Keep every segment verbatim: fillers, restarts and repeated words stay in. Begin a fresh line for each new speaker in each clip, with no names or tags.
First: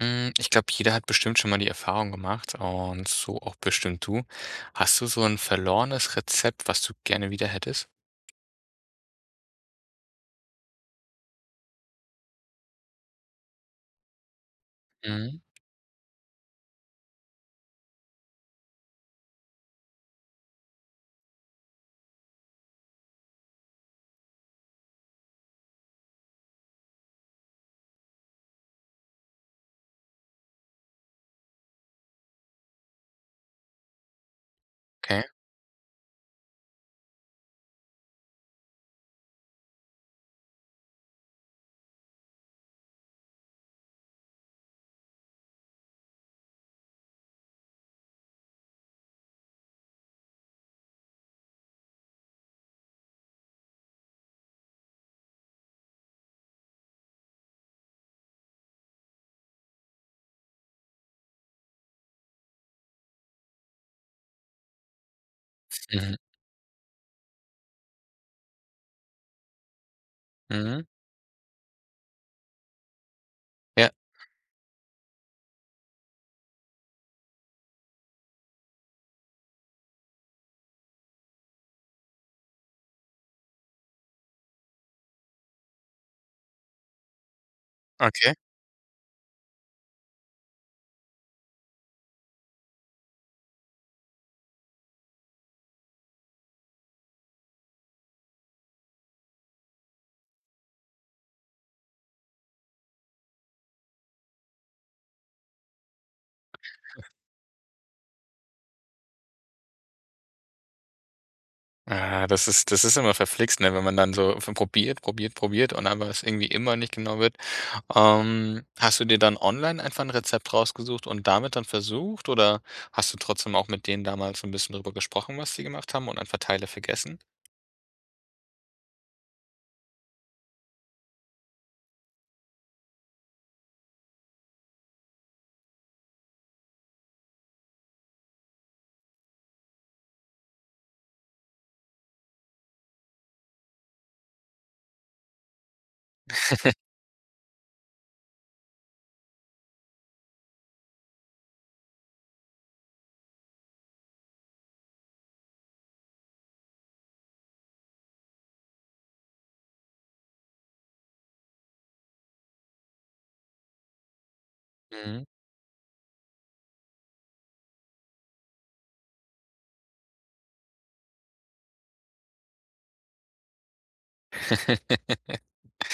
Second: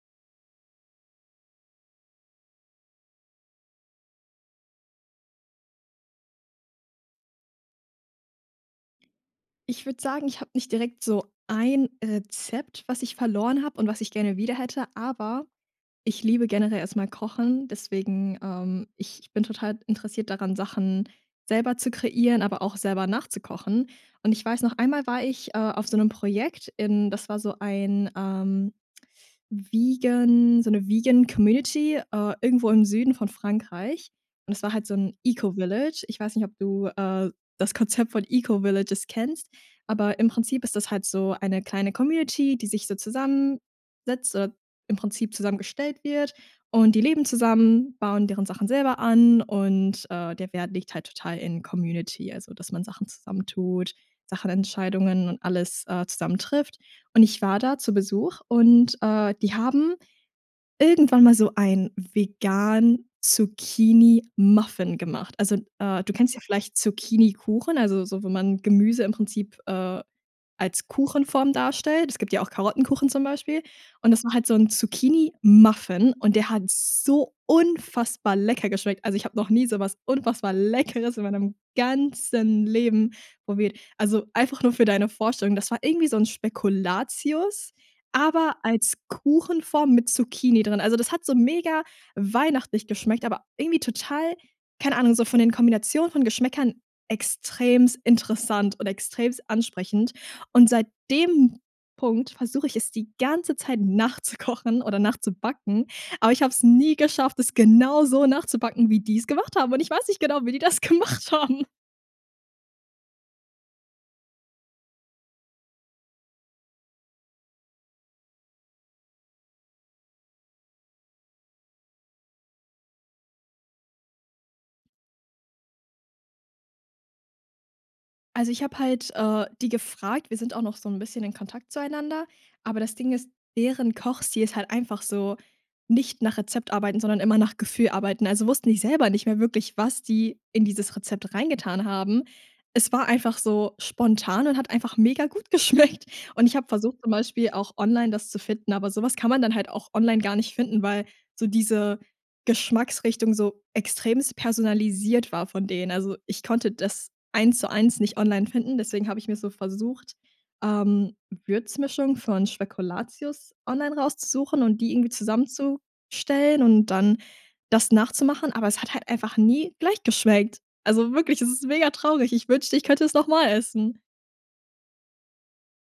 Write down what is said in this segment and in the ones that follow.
Hm, ich glaube, jeder hat bestimmt schon mal die Erfahrung gemacht und so auch bestimmt du. Hast du so 'n verlorenes Rezept, was du gerne wieder hättest?
Ich würde sagen, ich habe nicht direkt so ein Rezept, was ich verloren hab und was ich gerne wieder hätte,
Mhm.
aber ich liebe generell erst mal Kochen, deswegen, ähm, ich bin total interessiert daran, Sachen selber zu kreieren, aber auch selber nachzukochen. Und ich weiß noch einmal war ich, äh, auf so 'nem Projekt in das war so ein, ähm, vegan so 'ne vegan Community, äh, irgendwo im Süden von Frankreich. Und das war halt so 'n
Okay.
Eco-Village. Ich weiß nicht, ob du, äh, das Konzept von Eco-Villages kennst, aber im Prinzip ist das halt so eine kleine Community, die sich so zusammensetzt oder im Prinzip zusammengestellt wird. Und die leben zusammen, bauen deren Sachen selber an und, äh, der Wert liegt halt total in Community, also dass man Sachen zusammen tut, Sachen Entscheidungen und alles äh zusammen trifft. Und ich war da zu Besuch und, äh, die haben irgendwann mal so ein vegan Zucchini-Muffin gemacht. Also, äh, du
Mhm.
kennst ja vielleicht Zucchinikuchen, also so, wenn man Gemüse im Prinzip, äh,
Mhm.
als Kuchenform darstellt. Es gibt ja auch Karottenkuchen zum Beispiel.
Ja.
Und das macht halt so 'n Zucchinimuffin und der hat so unfassbar lecker geschmeckt. Also ich habe noch nie so was unfassbar Leckeres in meinem ganzen Leben probiert. Also einfach nur für deine Vorstellung, das war irgendwie so 'n Spekulatius,
Okay.
aber als Kuchenform mit Zucchini drin. Also das hat so mega weihnachtlich geschmeckt, aber irgendwie total- keine Ahnung- so von den Kombinationen von Geschmäckern extrem interessant und extrem ansprechend. Und seit dem Punkt, versuche ich es die ganze Zeit nachzukochen oder nachzubacken, aber ich habe es nie geschafft, es genauso nachzubacken, wie die's gemacht haben. Und ich weiß nicht genau, wie die das gemacht haben.
Ah das ist das ist immer verflixt, ne? Wenn man dann so von probiert, probiert, probiert und einfach es irgendwie immer nicht genau wird. Ähm, hast du dir dann online einfach 'n Rezept rausgesucht und damit dann versucht oder hast du trotzdem auch mit denen damals so 'n bisschen darüber gesprochen, was sie gemacht haben und einfach Teile vergessen?
Also, ich habe halt, äh, die gefragt. Wir sind auch noch so 'n bisschen in Kontakt zueinander, aber das Ding ist, deren Kochstil ist halt einfach so nicht nach Rezept arbeiten, sondern immer nach Gefühl arbeiten. Also wussten die selber nicht mehr wirklich, was die in dieses Rezept reingetan haben. Es war einfach so spontan und hat einfach mega gut geschmeckt. Und ich habe versucht zum Beispiel auch online, das zu finden, aber so was kann man dann halt auch online gar nicht finden, weil so diese Geschmacksrichtung so extremst personalisiert war von denen. Also, ich konnte das eins zu eins nicht online finden, deswegen habe ich mir so versucht, ähm, Würzmischung von Spekulatius online rauszusuchen und die irgendwie
Mhm.
zusammenzustellen und dann das nachzumachen, aber es hat halt einfach nie gleich geschmeckt. Also wirklich, es ist mega traurig. Ich wünschte, ich könnte es noch mal essen.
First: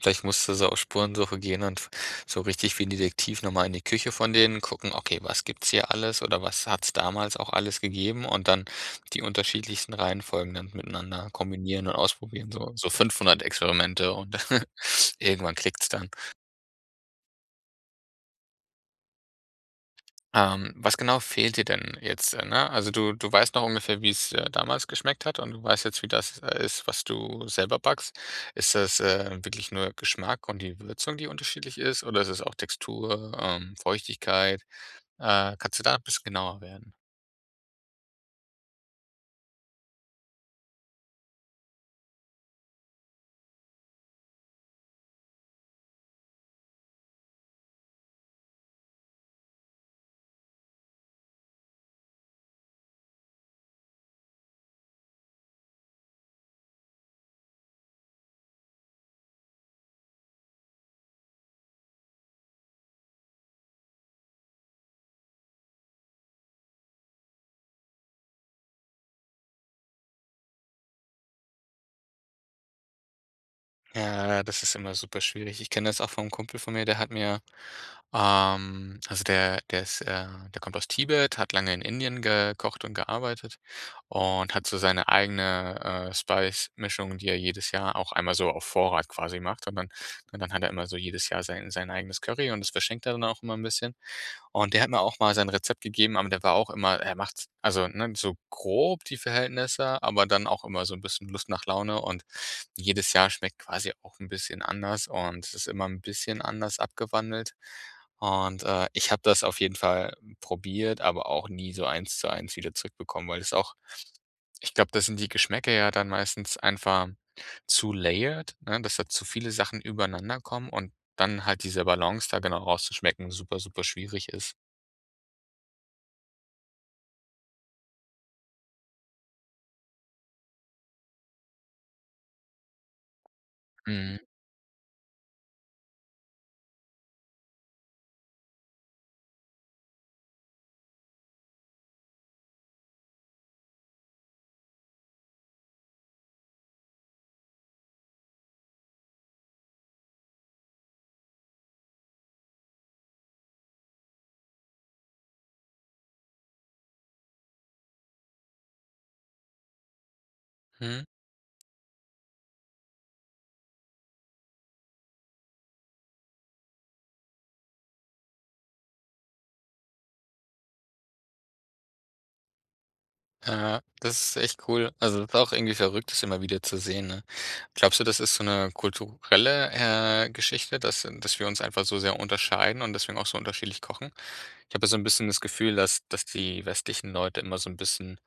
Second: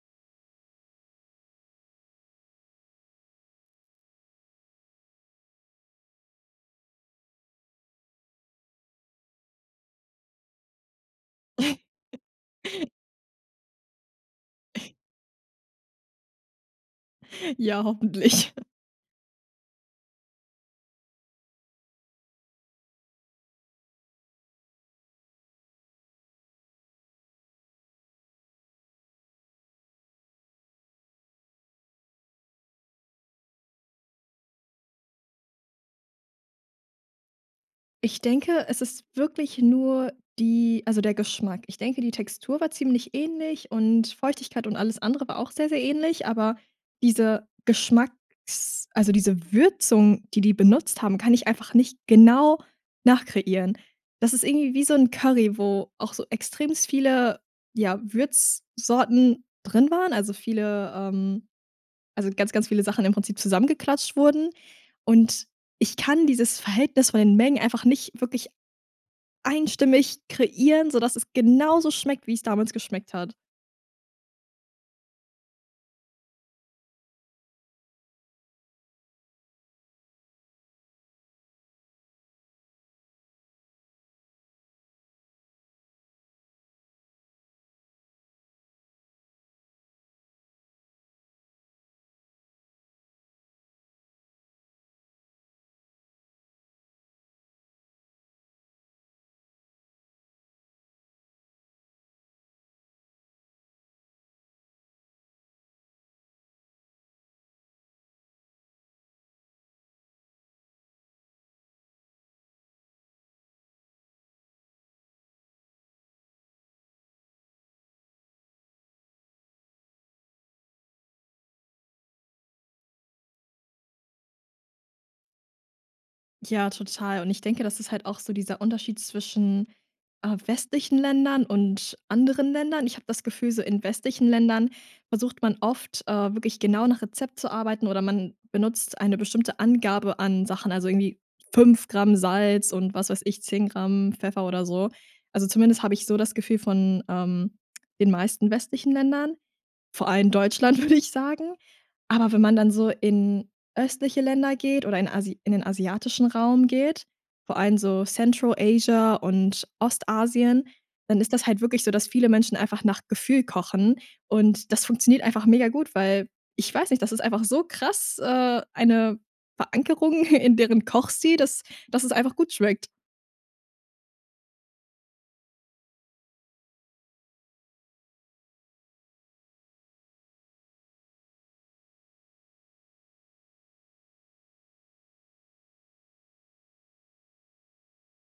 Vielleicht musst du so auf Spurensuche gehen und so richtig wie 'n Detektiv noch mal in die Küche von denen gucken: “Okay, was gibt's hier alles oder was hat's damals auch alles gegeben?” Und dann die unterschiedlichsten Reihenfolgen dann miteinander kombinieren und ausprobieren, so so fünfhundert Experimente und irgendwann klickt's dann.
Ja, hoffentlich.
Ähm, was genau fehlt dir denn jetzt, ne? Also du du weißt noch ungefähr, wie's, äh, damals schmeckt hat und du weißt jetzt, wie das ist, was du selber backst. Ist das, äh, wirklich nur Geschmack und die Würzung, die unterschiedlich ist oder ist es auch Textur, ähm, Feuchtigkeit, äh, kannst du da 'n bisschen genauer werden?
Ich denke, es ist wirklich nur die also der Geschmack. Ich denke, die Textur war ziemlich ähnlich und Feuchtigkeit und alles andere war auch sehr, sehr ähnlich, aber diese Geschmacks also diese Würzung, die die benutzt haben, kann ich einfach nicht genau nachkreieren. Das ist irgendwie wie so 'n Curry, wo auch so extremst viele, ja, Würzsorten drin waren, also viele ähm, also ganz, ganz viele Sachen im Prinzip zusammengeklatscht wurden. Und ich kann dieses Verhältnis von den Mengen einfach nicht wirklich einstimmig kreieren, sodass es genauso schmeckt, wie es damals geschmeckt hat.
Ja, das ist immer super schwierig. Ich kenne das auch vom Kumpel von mir, der hat mir ähm, also der der ist, äh der kommt aus Tibet, hat lange in Indien gekocht und gearbeitet und hat so seine eigene, äh, Spice Mischung, die er jedes Jahr auch einmal so auf Vorrat quasi macht. Und dann und dann hat er immer so jedes Jahr sein sein eigenes Curry und das verschenkt er dann auch immer 'n bisschen. Und der hat mir auch mal sein Rezept gegeben, aber der war auch immer er macht's also, ne, so grob die Verhältnisse, aber dann auch immer so 'n bisschen Lust nach Laune. Und jedes Jahr schmeckt quasi auch 'n bisschen anders und es ist immer 'n bisschen anders abgewandelt. Und, äh, ich habe das auf jeden Fall probiert, aber auch nie so eins zu eins wieder zurückbekommen, weil das auch ich glaube, da sind die Geschmäcker ja dann meistens einfach zu layered, ne, dass da zu viele Sachen übereinanderkommen und dann halt diese Balance da genau rauszuschmecken super, super, schwierig ist.
Ja, total. Und ich denke, das ist halt auch so dieser Unterschied zwischen, äh, westlichen Ländern und anderen Ländern. Ich habe das Gefühl, so in
Mhm.
westlichen Ländern versucht man oft, äh, wirklich genau nach Rezept zu arbeiten oder man benutzt eine bestimmte Angabe an Sachen, also irgendwie fünf Gramm Salz und was weiß ich, zehn Gramm Pfeffer oder so. Also, zumindest habe ich so das Gefühl von, ähm, den meisten westlichen Ländern, vor allem Deutschland, würde ich sagen. Aber wenn man dann so in östliche Länder geht oder in asi in den asiatischen Raum geht, vor allem so Central-Asia und Ostasien,
Mhm.
dann ist das halt wirklich so, dass viele Menschen einfach nach Gefühl kochen, und das funktioniert einfach mega gut, weil ich weiß nicht, das ist einfach so krass, äh, eine Verankerung, in deren Kochstil, dass dass es einfach gut schmeckt.
Ja, das ist echt cool. Also, das ist auch irgendwie verrückt, das immer wieder zu sehen, ne? Glaubst du, das ist so 'ne kulturelle, äh, Geschichte, dass äh, dass wir uns einfach so sehr unterscheiden und deswegen auch so unterschiedlich kochen? Ich habe ja so 'n bisschen das Gefühl, dass dass die westlichen Leute immer so 'n bisschen,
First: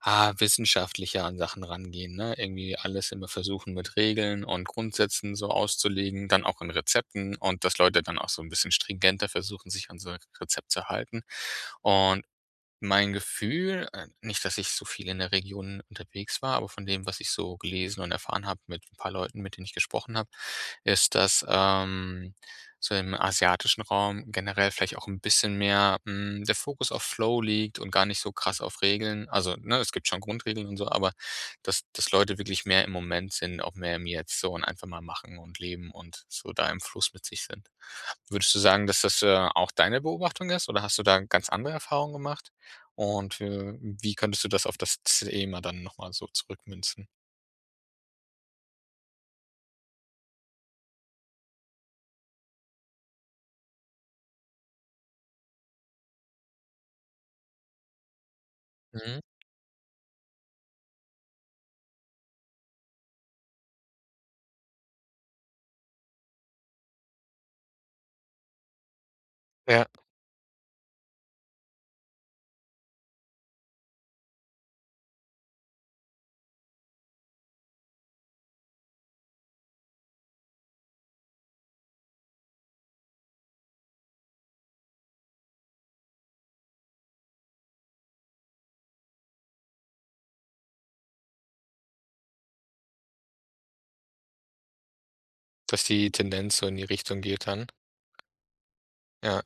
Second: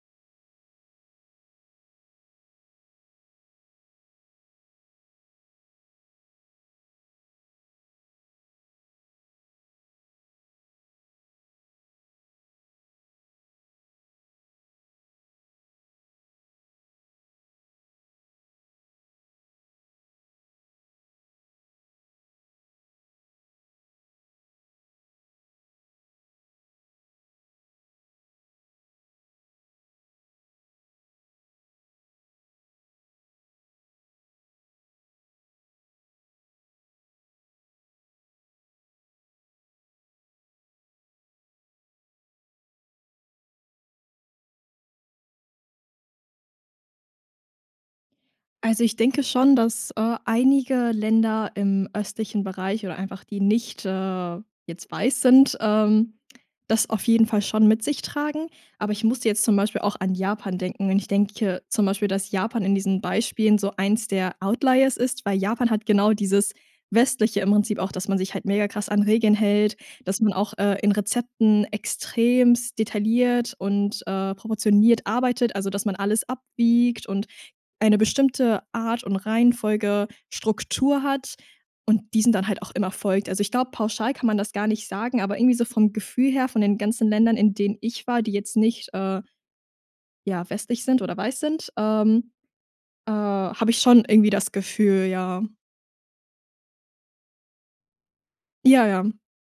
ah, wissenschaftlicher an Sachen rangehen, ne? Irgendwie alles immer versuchen, mit Regeln und Grundsätzen so auszulegen, dann auch in Rezepten, und dass Leute dann auch so 'n bisschen stringenter versuchen, sich an so 'n Rezept zu halten. Und mein Gefühl, äh- nicht, dass ich so viel in der Region unterwegs war- aber von dem, was ich so gelesen und erfahren habe mit 'n paar Leuten, mit denen ich gesprochen habe, ist, dass, ähm, so im asiatischen Raum generell vielleicht auch 'n bisschen mehr, hm, der Fokus auf Flow liegt und gar nicht so krass auf Regeln. Also, ne, es gibt schon Grundregeln und so, aber dass dass Leute wirklich mehr im Moment sind, auch mehr im Jetzt so und einfach mal machen und leben und so da im Fluss mit sich sind. Würdest du sagen, dass das, äh, auch deine Beobachtung ist, oder hast du da ganz andere Erfahrungen gemacht? Und, we wie könntest du das auf das z Thema dann noch mal so zurückmünzen?
Also, ich denke schon, dass, äh, einige Länder im östlichen Bereich oder einfach, die nicht, äh, jetzt weiß sind, ähm, das auf jeden Fall schon mit sich tragen. Aber ich
Mhm.
musste jetzt zum Beispiel auch an Japan denken. Und ich denke zum Beispiel, dass Japan in diesen Beispielen so eins der Outliers ist, weil Japan hat genau dieses Westliche im Prinzip auch, dass man sich halt megakrass an Regeln hält,
Ja.
dass man auch, äh, in Rezepten extremst detailliert und, äh, proportioniert arbeitet, also dass man alles abwiegt und eine bestimmte Art und Reihenfolge Struktur hat und diesen dann halt auch immer folgt. Also ich glaube, pauschal kann man das gar nicht sagen, aber irgendwie so vom Gefühl her, von den ganzen Ländern, in denen ich war, die jetzt nicht, äh, ja, westlich sind oder weiß sind, ähm, äh, habe ich schon irgendwie das Gefühl, ja.
Dass die Tendenz so in die Richtung geht dann?
Ja, ja.
Ja,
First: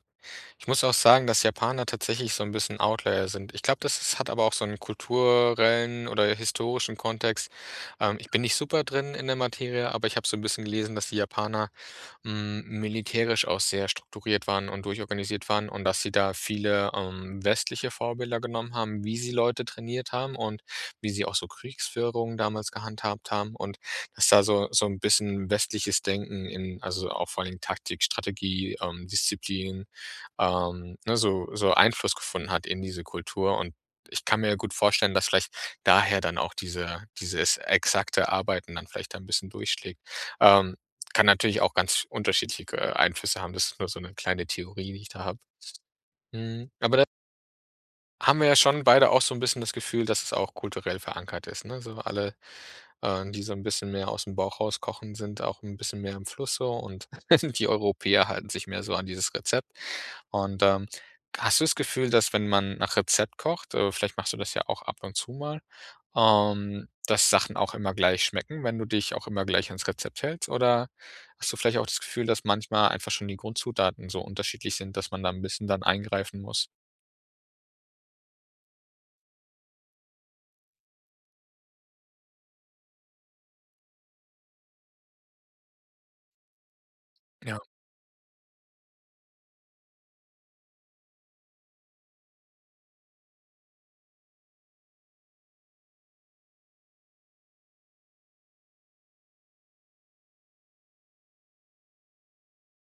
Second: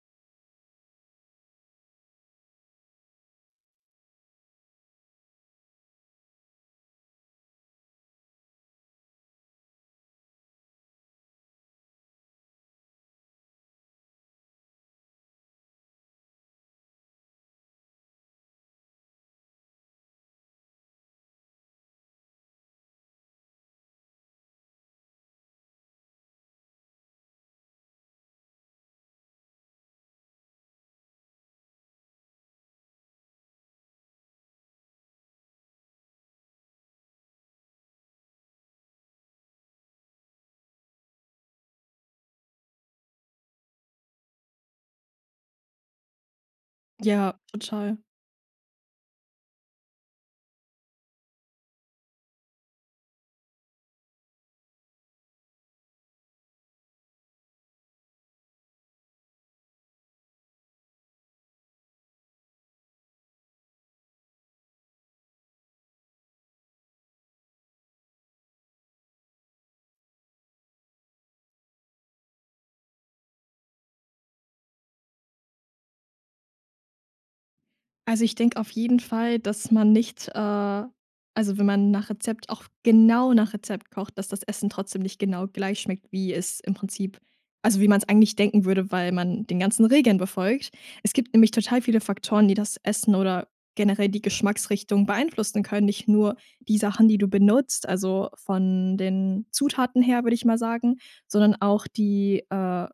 ich muss auch sagen, dass Japaner tatsächlich so 'n bisschen Outlier sind. Ich glaube, das ist hat aber auch so 'n kulturellen oder historischen Kontext. Ähm, ich bin nicht super drin in der Materie, aber ich hab so 'n bisschen gelesen, dass die Japaner, hm, militärisch auch sehr strukturiert waren und durchorganisiert waren und dass sie da viele, ähm, westliche Vorbilder genommen haben, wie sie Leute trainiert haben und wie sie auch so Kriegsführungen damals gehandhabt haben. Und dass da so so 'n bisschen westliches Denken in, also auch vor allen Dingen Taktik, Strategie, ähm, Disziplin, ähm, ne, so so Einfluss gefunden hat in diese Kultur. Und ich kann mir ja gut vorstellen, dass vielleicht daher dann auch diese dieses exakte Arbeiten dann vielleicht da 'n bisschen durchschlägt. Ähm, kann natürlich auch ganz sch unterschiedliche ge Einflüsse haben. Das ist nur so 'ne kleine Theorie, die ich da habe. Hm, aber da
Ja, total.
haben wir ja schon beide auch so 'n bisschen das Gefühl, dass es auch kulturell verankert ist, ne? Also alle, äh, die so 'n bisschen mehr ausm Bauch raus kochen, sind auch 'n bisschen mehr im Fluss so, und die Europäer halten sich mehr so an dieses Rezept. Und, ähm, hast du das Gefühl, dass wenn man nach Rezept kocht, äh, vielleicht machst du das ja auch ab und zu mal, ähm, dass Sachen auch immer gleich schmecken, wenn du dich auch immer gleich ans Rezept hältst? Oder hast du vielleicht auch das Gefühl, dass manchmal einfach schon die Grundzutaten so unterschiedlich sind, dass man da 'n bisschen dann eingreifen muss?
Also, ich denke auf jeden Fall, dass man nicht, äh also, wenn man nach Rezept auch genau nach Rezept kocht, dass das Essen trotzdem nicht genau gleich schmeckt, wie es im Prinzip
Ja.
also wie man's eigentlich denken würde, weil man den ganzen Regeln befolgt. Es gibt nämlich total viele Faktoren, die das Essen oder generell die Geschmacksrichtung beeinflussen können. Nicht nur die Sachen, die du benutzt, also von den Zutaten her, würde ich mal sagen, sondern auch die, äh,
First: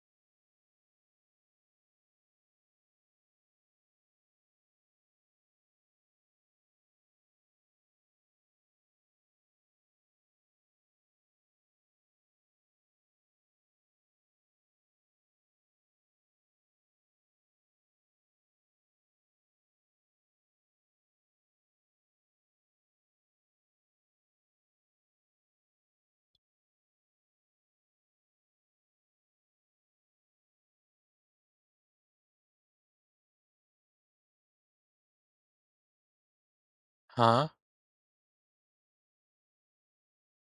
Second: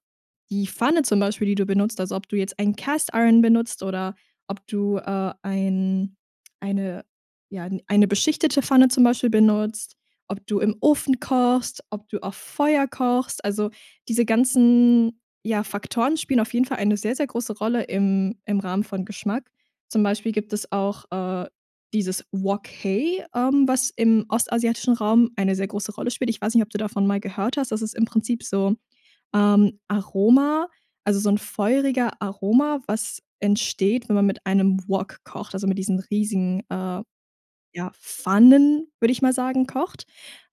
die Pfanne zum Beispiel, die du benutzt. Also ob du jetzt einen Cast-Iron benutzt oder ob du, äh, ein eine, ja, eine beschichtete Pfanne zum Beispiel benutzt, ob du im Ofen kochst, ob du auf Feuer kochst. Also diese ganzen, ja, Faktoren spielen auf jeden Fall eine sehr, sehr große Rolle im im Rahmen von Geschmack. Zum Beispiel gibt es auch, äh, dieses Wok hei, ähm, was im ostasiatischen Raum eine sehr große Rolle spielt. Ich weiß nicht, ob du davon mal gehört hast, das ist im Prinzip so, ähm, Aroma, also so 'n feuriger Aroma, was entsteht, wenn man mit einem Wok kocht, also mit diesen riesigen, äh,
Hm.
ja, Pfannen, würde ich mal sagen, kocht.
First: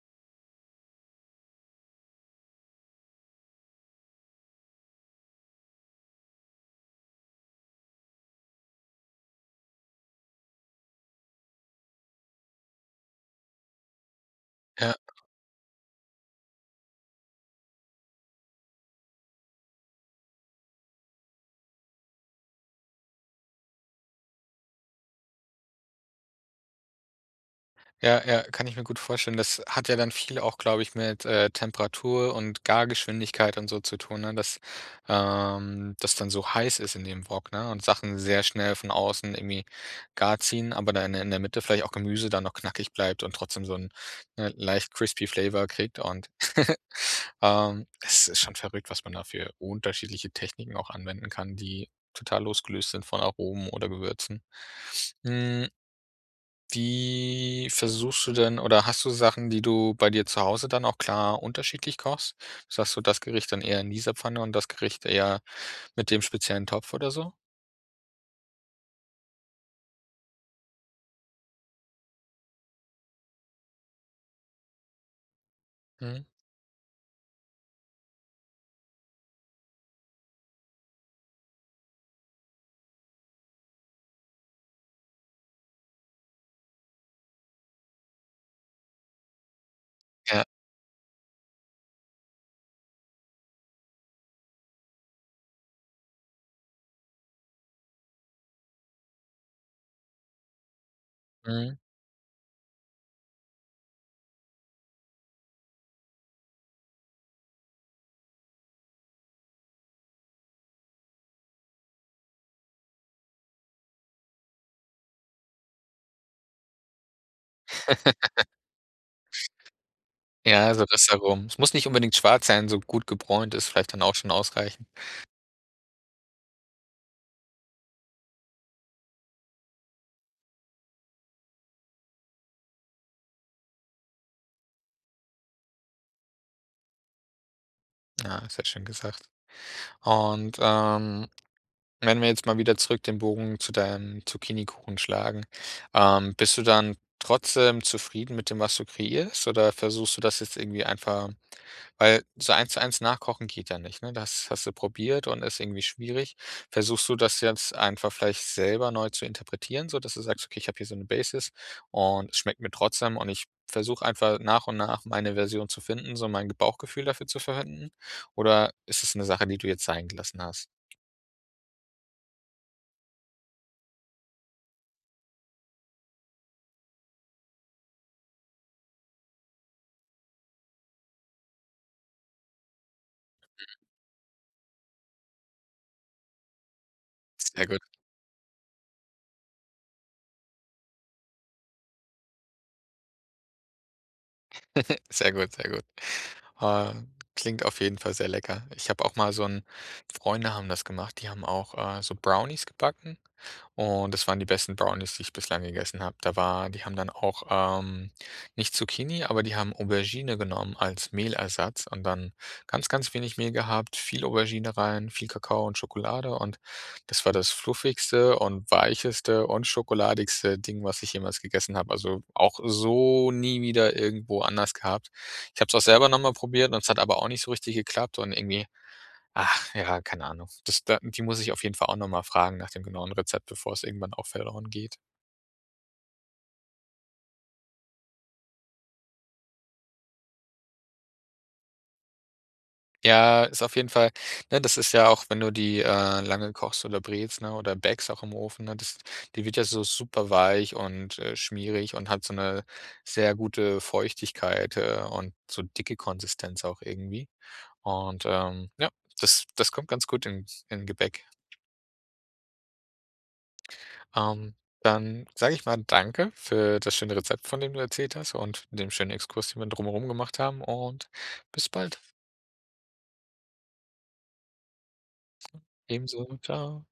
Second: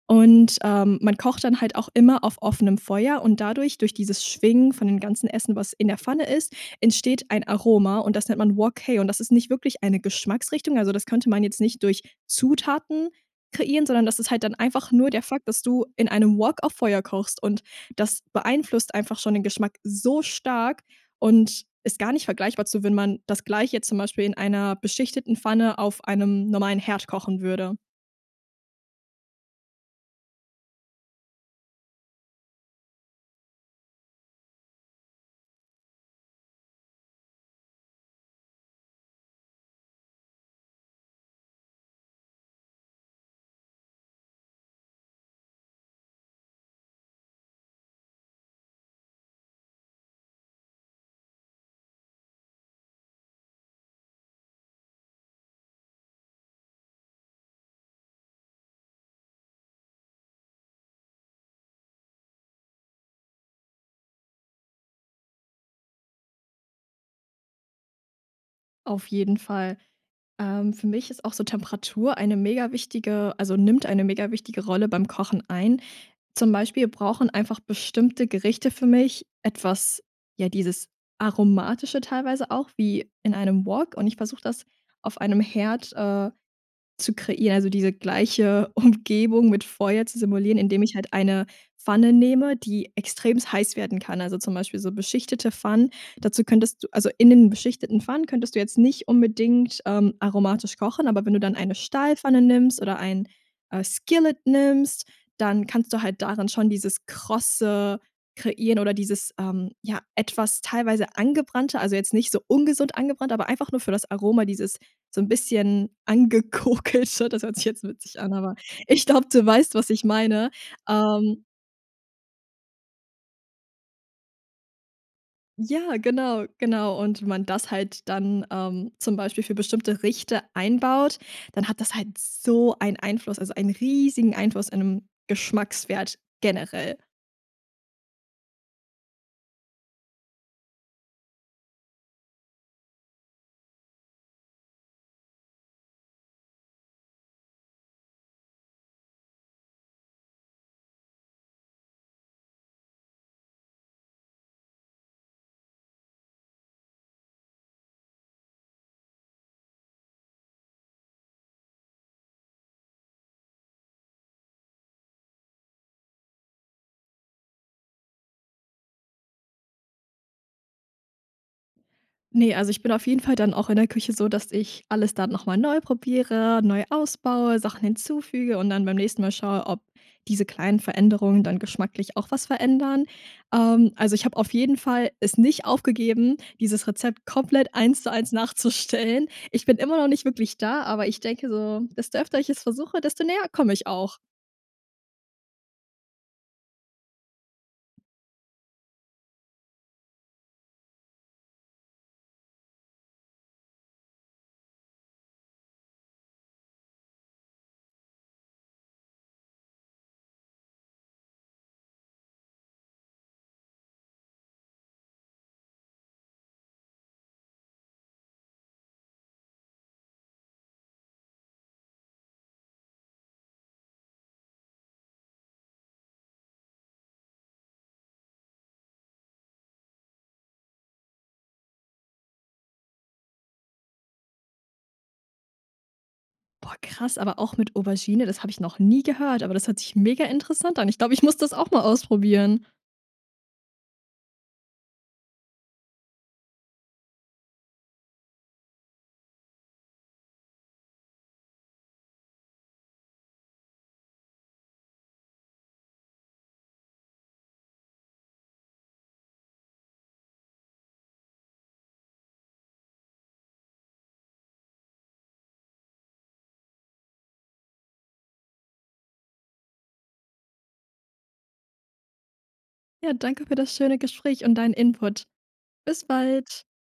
Und, ähm, man kocht dann halt auch immer auf offenem Feuer und dadurch durch dieses Schwingen von dem ganzen Essen, was in der Pfanne ist, entsteht ein Aroma und das nennt man Wok hei und das ist nicht wirklich eine Geschmacksrichtung. Also, das könnte man jetzt nicht durch Zutaten kreieren, sondern das ist halt dann einfach
Ja.
nur der Fakt, dass du in einem Wok auf Feuer kochst und das beeinflusst einfach schon den Geschmack so stark und ist gar nicht vergleichbar zu, wenn man das Gleiche zum Beispiel in einer beschichteten Pfanne auf einem normalen Herd kochen würde.
Ja, ja, kann ich mir gut vorstellen. Das hat ja dann viel auch, glaube ich, mit, äh, Temperatur und Gargeschwindigkeit und so zu tun, ne? Dass, äh, das dann so heiß ist in dem Wok, ne? Und Sachen sehr schnell von außen irgendwie gar ziehen, aber dann in der in der Mitte vielleicht auch Gemüse dann noch knackig bleibt und trotzdem so 'n, ne, leicht crispy flavour kriegt und, ähm, es ist schon verrückt, was man da für unterschiedliche Techniken auch anwenden kann, die total losgelöst sind von Aromen oder Gewürzen. Hm wie versuchst du denn oder hast du Sachen, die du bei dir zu Hause dann auch klar unterschiedlich kochst? S dass du das Gericht dann eher in dieser Pfanne und das Gericht eher mit dem speziellen Topf oder so?
Auf jeden Fall. Ähm, für mich ist auch so Temperatur eine megawichtige also nimmt eine megawichtige Rolle beim Kochen ein.
Mhm.
Zum Beispiel brauchen einfach bestimmte Gerichte für mich etwas, ja, dieses Aromatische teilweise auch wie in einem Wok, und ich versuche das auf einem Herd, äh, zu kreieren, also diese gleiche Umgebung mit Feuer zu
Ja.
simulieren, indem ich halt eine Pfanne nehme, die extremst heiß werden kann, also zum Beispiel so beschichtete Pfannen. Dazu könntest du also in den beschichteten Pfannen könntest du jetzt nicht unbedingt, ähm, aromatisch kochen, aber wenn du dann eine
Mhm.
Stahlpfanne nimmst oder ein, äh, Skillet nimmst, dann kannst du halt daran schon dieses Krosse kreieren oder dieses, ähm, ja, etwas teilweise angebrannte, also jetzt nicht so ungesund angebrannt, aber einfach nur für das Aroma, dieses so 'n bisschen angekokelte. Das hört sich jetzt witzig an, aber ich glaube, du weißt, was ich meine,
Ja, so das
ähm
herum. Es muss nicht unbedingt schwarz sein, so gut gebräunt ist vielleicht dann auch schon ausreichend.
Ja, genau, genau. Und wenn man das halt dann, ähm, zum Beispiel für bestimmte Gerichte einbaut, dann hat das halt so einen Einfluss, also einen riesigen Einfluss in dem Geschmackswert generell.
Ja, sehr schön gesagt. Und, ähm, wenn wir jetzt mal wieder zurück den Bogen zu deinem Zucchinikuchen schlagen, ähm, bist du dann trotzdem zufrieden mit dem, was du kreierst oder versuchst du das jetzt irgendwie einfach weil so eins zu eins nachkochen geht ja nicht, ne? Das hast du probiert und ist irgendwie schwierig. Versuchst du das jetzt einfach vielleicht selber neu zu interpretieren, sodass du sagst: „Okay, ich habe hier so 'ne Basis, und es schmeckt mir trotzdem, und ich versuche einfach nach und nach meine Version zu finden, so mein Bauchgefühl dafür zu verwenden“? Oder ist es 'ne Sache, die du jetzt sein gelassen hast?
Ne, also ich bin auf jeden Fall dann auch in der Küche so, dass ich alles dann noch mal neu probiere, neu ausbaue, Sachen hinzufüge und dann beim nächsten Mal schaue, ob diese kleinen Veränderungen dann geschmacklich auch was verändern.
Mhm.
Ähm, also ich habe auf jeden Fall es nicht aufgegeben, dieses Rezept
Sehr
komplett
gut.
eins zu eins nachzustellen. Ich bin immer noch nicht wirklich da, aber ich denke so, desto öfter ich es versuche, desto näher komme ich auch.
Sehr gut, sehr gut. Ähm, klingt auf jeden Fall sehr lecker. Ich habe auch mal so 'n Freunde haben das gemacht, die haben auch, äh, so Brownies gebacken, und das waren die besten Brownies, die ich bislang gegessen habe. Da war die haben dann auch, ähm, nicht Zucchini aber die haben Aubergine genommen als Mehlersatz und dann ganz, ganz wenig Mehl gehabt, viel Aubergine rein, viel Kakao und Schokolade. Und das war das fluffigste und weicheste und schokoladigste Ding, was ich jemals gegessen habe. Also, auch so nie wieder irgendwo anders gehabt. Ich habe es auch selber noch mal probiert, und es hat aber auch nicht so richtig geklappt und irgendwie ach ja, keine Ahnung. Das da die muss ich auf jeden Fall auch noch mal fragen nach dem genauen Rezept, bevor es irgendwann auch verloren geht.
Boah, krass, aber auch mit Aubergine, das habe ich noch nie gehört, aber das hört sich mega interessant an. Ich glaube, ich muss das auch mal ausprobieren.
Ja, ist auf jeden Fall ne, das ist ja auch, wenn du die, äh, lange kochst oder brätst, ne, oder bäckst auch im Ofen, ne, das die wird ja so superweich und, äh, schmierig und hat so 'ne sehr gute Feuchtigkeit, äh, und so dicke Konsistenz auch irgendwie. Und, ähm, ja, das das kommt ganz gut in in Gebäck. Ähm, dann sage ich mal danke für das schöne Rezept, von dem du erzählt hast und dem schönen Exkurs, den wir drum herum gemacht haben und bis bald.
Ja, danke für das schöne Gespräch und deinen Input. Bis
Ebenso,
bald.
tschau.